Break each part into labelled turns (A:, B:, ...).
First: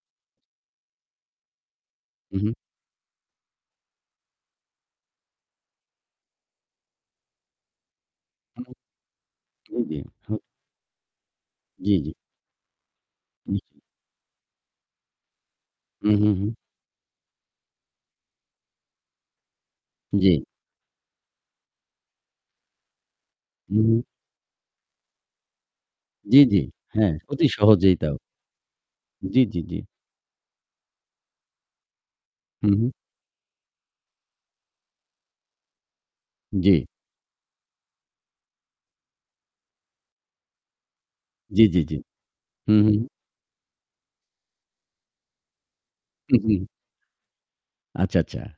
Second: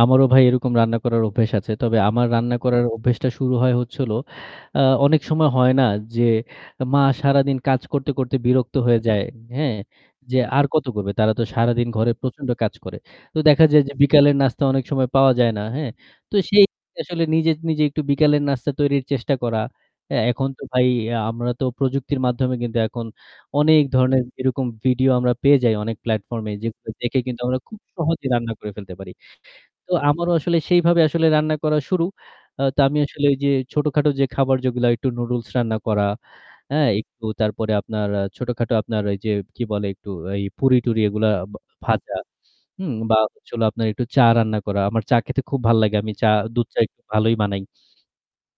A: আমারও ভাই এরকম রান্না করার অভ্যেস আছে। তবে আমার
B: উহু।
A: রান্না করার অভ্যেসটা শুরু হয় হচ্ছিলো, আ অনেক সময় হয় না যে মা সারাদিন কাজ করতে, করতে বিরক্ত হয়ে যায়, হ্যাঁ?
B: উ
A: যে
B: [unintelligible]
A: আর কত করবে। তারা তো সারাদিন
B: জি, জি।
A: ঘরে প্রচণ্ড কাজ করে। তো দেখা
B: [unintelligible]
A: যায় যে বিকেলের নাস্তা অনেক সময় পাওয়া যায় না, হ্যাঁ?
B: উহু,
A: তো
B: হু।
A: সেই আসলে নিজে, নিজে একটু বিকেলের নাস্তা তৈরির চেষ্টা করা। অ্যা
B: জি।
A: এখন তো ভাই ইয়া আমরা তো প্রযুক্তির মাধ্যমে কিন্তু এখন অনেক
B: উ
A: ধরনের এরকম ভিডিও আমরা পেয়ে যাই অনেক
B: জি,
A: প্ল্যাটফর্মে
B: জি।
A: যেগুলো
B: হ্যাঁ,
A: দেখে কিন্তু
B: অতি
A: আমরা খুব
B: সহজেই তাও।
A: সহজেই রান্না করে ফেলতে পারি।
B: জি, জি, জি।
A: তো আমারও আসলে সেইভাবে আসলে রান্না করা শুরু। আ
B: হু,
A: তো
B: হু।
A: আমি আসলে ঐযে ছোটখাটো যে খাবার যেগুলা একটু নুডুলস রান্না করা,
B: জি।
A: হ্যাঁ? একটু তারপরে আপনার অ্যা ছোটখাটো আপনার ওই যে কি বলে একটু এই পুরি-টুরি এগুলা বা
B: জি, জি, জি।
A: ভাজা,
B: হু, হু।
A: হুম, বা হচ্ছিলো আপনার একটু চা রান্না করা। আমার চা খেতে খুব ভাল লাগে। আমি চা, দুধ
B: উহু।
A: চা একটু ভালোই বানাই।
B: আচ্ছা, আচ্ছা।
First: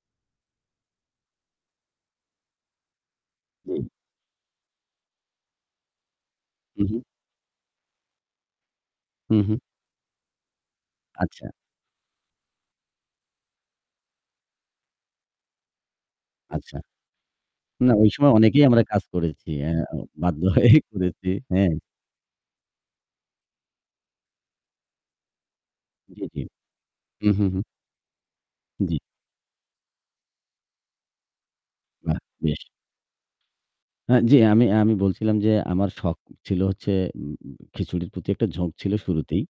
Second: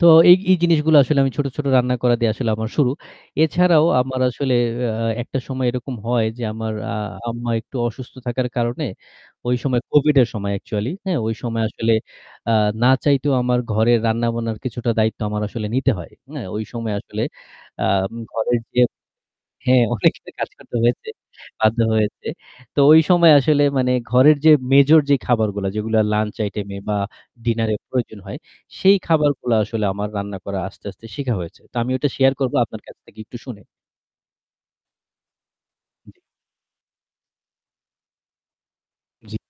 A: তো এই, এই জিনিসগুলা আসলে আমি ছোট, ছোট রান্না করা দিয়ে আসলে আমার শুরু। এছাড়াও
B: জি।
A: আমার আসলে অ্যা একটা সময় এরকম হয় যে আমার আ
B: উহু।
A: আম্মা একটু অসুস্থ থাকার কারণে
B: হু,
A: ওই
B: হু।
A: সময় কোভিডের সময় একচুয়ালি, হ্যাঁ? ওই
B: আচ্ছা।
A: সময় আসলে, আ না চাইতেও আমার ঘরের রান্না-বানার কিছুটা দায়িত্ব আমার আসলে নিতে হয়। হ্যাঁ, ওই
B: আচ্ছা।
A: সময় আসলে,
B: না, ওই
A: আম
B: সময়
A: ঘরের
B: অনেকেই
A: যে
B: আমরা কাজ করেছি অ্যা
A: হ্যাঁ,
B: আউ
A: অনেকেরই
B: বাধ্য
A: কাজ করতে
B: হয়েই
A: হয়েছে
B: করেছি।
A: বাধ্য হয়েছে। তো ওই সময় আসলে মানে ঘরের যে মেজর যেই খাবারগুলা যেগুলা
B: জি,
A: লাঞ্চ
B: জি।
A: আইটেমে বা
B: উহু, হু।
A: ডিনারে প্রয়োজন হয় সেই
B: জি।
A: খাবারগুলা আসলে আমার রান্না করা আস্তে, আস্তে শেখা হয়েছে। তো আমি ওটা
B: বাহ!
A: শেয়ার করব
B: বেশ!
A: আপনার কাছ থেকে একটু শুনে।
B: অ্যা জি। আমি আমি বলছিলাম যে আমার শখ
A: জি।
B: ছিলো হচ্ছে উম খিচুড়ির প্রতি একটা ঝোঁক ছিল
A: জি,
B: শুরুতেই।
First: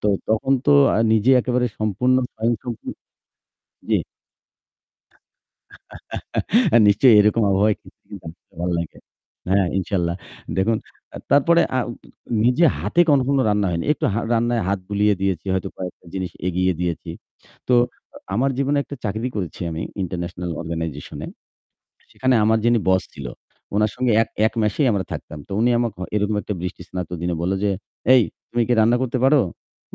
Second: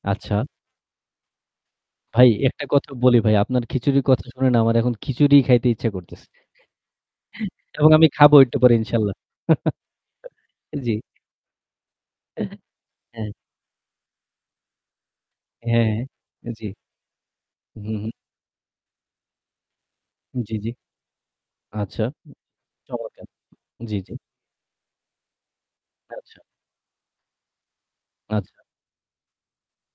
B: তো
A: আচ্ছা।
B: তখন তো আ নিজে একেবারে সম্পূর্ণ
A: ভাই একটা কথা
B: স্বয়ংসম্পূর্ণ
A: বলি ভাই, আপনার
B: জি।
A: খিচুড়ির কথা শুনে না আমার এখন খিচুড়িই খাইতে ইচ্ছা করতেছে
B: আ নিশ্চয়ই এরকম আবহাওয়ায়
A: এবং আমি
B: খিচুড়ি
A: খাবো
B: কিন্তু
A: একটু
B: ভালো
A: পরে
B: লাগে।
A: ইনশাল্লাহ।
B: হ্যাঁ, ইনশাল্লাহ। দেখুন,
A: জি।
B: আ তারপরে আ নিজে হাতে
A: অ্যা
B: কখনো রান্না হয়নি। একটু হা রান্নায় হাত বুলিয়ে দিয়েছি। হয়তো
A: হ্যাঁ,
B: কয়েকটা জিনিস
A: জি।
B: এগিয়ে দিয়েছি। তো
A: হু, হু।
B: আ আমার জীবনে একটা চাকরি করেছি আমি International
A: জি, জি।
B: Organization-এ।
A: আচ্ছা
B: সেখানে আমার যিনি boss ছিল,
A: চমৎকার!
B: উনার
A: জি, জি।
B: সঙ্গে এক, এক মেসেই আমরা থাকতাম। তো উনি আমাকে হ এরকম
A: আচ্ছা।
B: একটা বৃষ্টিস্নাত দিনে বলল যে, "এই,
A: আচ্ছা।
B: তুমি কি রান্না করতে পারো?"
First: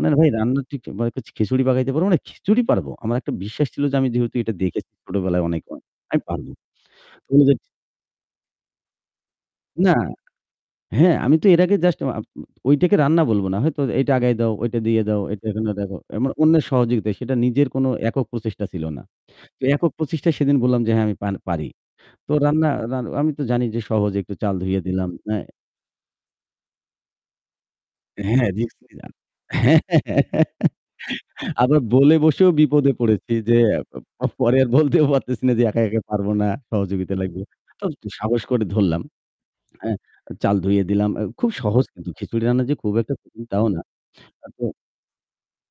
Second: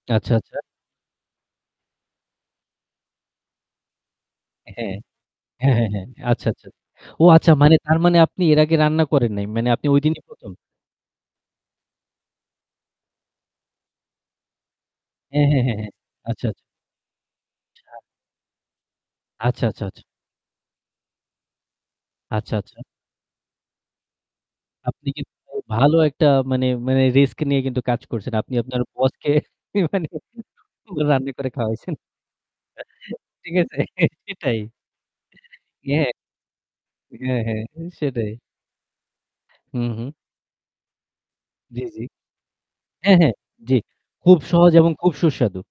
B: না, না ভাই
A: আচ্ছা,
B: রান্না
A: আচ্ছা।
B: ঠিক মানে খি খিচুড়ি পাকাইতে পারো? মানে খিচুড়ি পারবো। আমার একটা বিশ্বাস ছিল যে আমি যেহেতু এটা দেখেছি
A: হ্যাঁ।
B: ছোটবেলায়
A: হ্যাঁ,
B: অনেকবার,
A: হ্যাঁ, হ্যাঁ।
B: আমি
A: আচ্ছা,
B: পারবো।
A: আচ্ছা। ও
B: তো বলল
A: আচ্ছা,
B: যে
A: মানে তার মানে আপনি এর আগে রান্না করেন নাই। মানে আপনি
B: না
A: ওইদিনই ১ম?
B: হ্যাঁ, আমি তো এর আগে just উ আ ওইটাকে রান্না বলবো না। হয়তো এইটা আগায় দাও, ওইটা দিয়ে দাও, এইটা
A: হ্যাঁ, হ্যাঁ,
B: এখানে
A: হ্যাঁ।
B: রাখো। এমন
A: আচ্ছা, আচ্ছা।
B: অন্যের সহযোগিতা। সেটা নিজের কোনো
A: আচ্ছা।
B: একক প্রচেষ্টা ছিল না। তো
A: আচ্ছা, আচ্ছা,
B: একক
A: আচ্ছা।
B: প্রচেষ্টায় সেদিন বললাম যে হ্যাঁ, "আমি পান পারি।" তো
A: আচ্ছা,
B: রান্না,
A: আচ্ছা।
B: রা আমি তো জানি যে সহজ একটু চাল ধুয়ে
A: আপনি
B: দিলাম।
A: কিন্তু
B: অ্যা
A: ভালো একটা মানে, মানে রিস্ক নিয়ে কিন্তু কাজ
B: অ্যা
A: করছেন।
B: হ্যাঁ,
A: আপনি
B: রিস্ক
A: আপনার
B: নিলাম।
A: বসকে মানে রান্না করে
B: আবার
A: খাওয়াইছেন।
B: বলে বসেও বিপদে পড়েছি
A: ঠিক
B: যে
A: আছে,
B: অ্যা প পরে
A: সেটাই।
B: আর বলতেও পারতেছি না যে একা,
A: ইয়ে
B: একা পারবো না, সহযোগিতা
A: হ্যাঁ,
B: লাগবে।
A: হ্যাঁ,
B: তো ত
A: সেটাই।
B: সাহস করে ধরলাম।
A: হু,
B: অ্যা
A: হু।
B: চাল ধুয়ে দিলাম। অ্যা খুব
A: জি,
B: সহজ
A: জি।
B: কিন্তু খিচুড়ি রান্না যে খুব একটা
A: হ্যাঁ, হ্যাঁ,
B: কঠিন তাও
A: জি।
B: না।
A: খুব
B: আ তো
A: সহজ এবং খুব সুস্বাদু।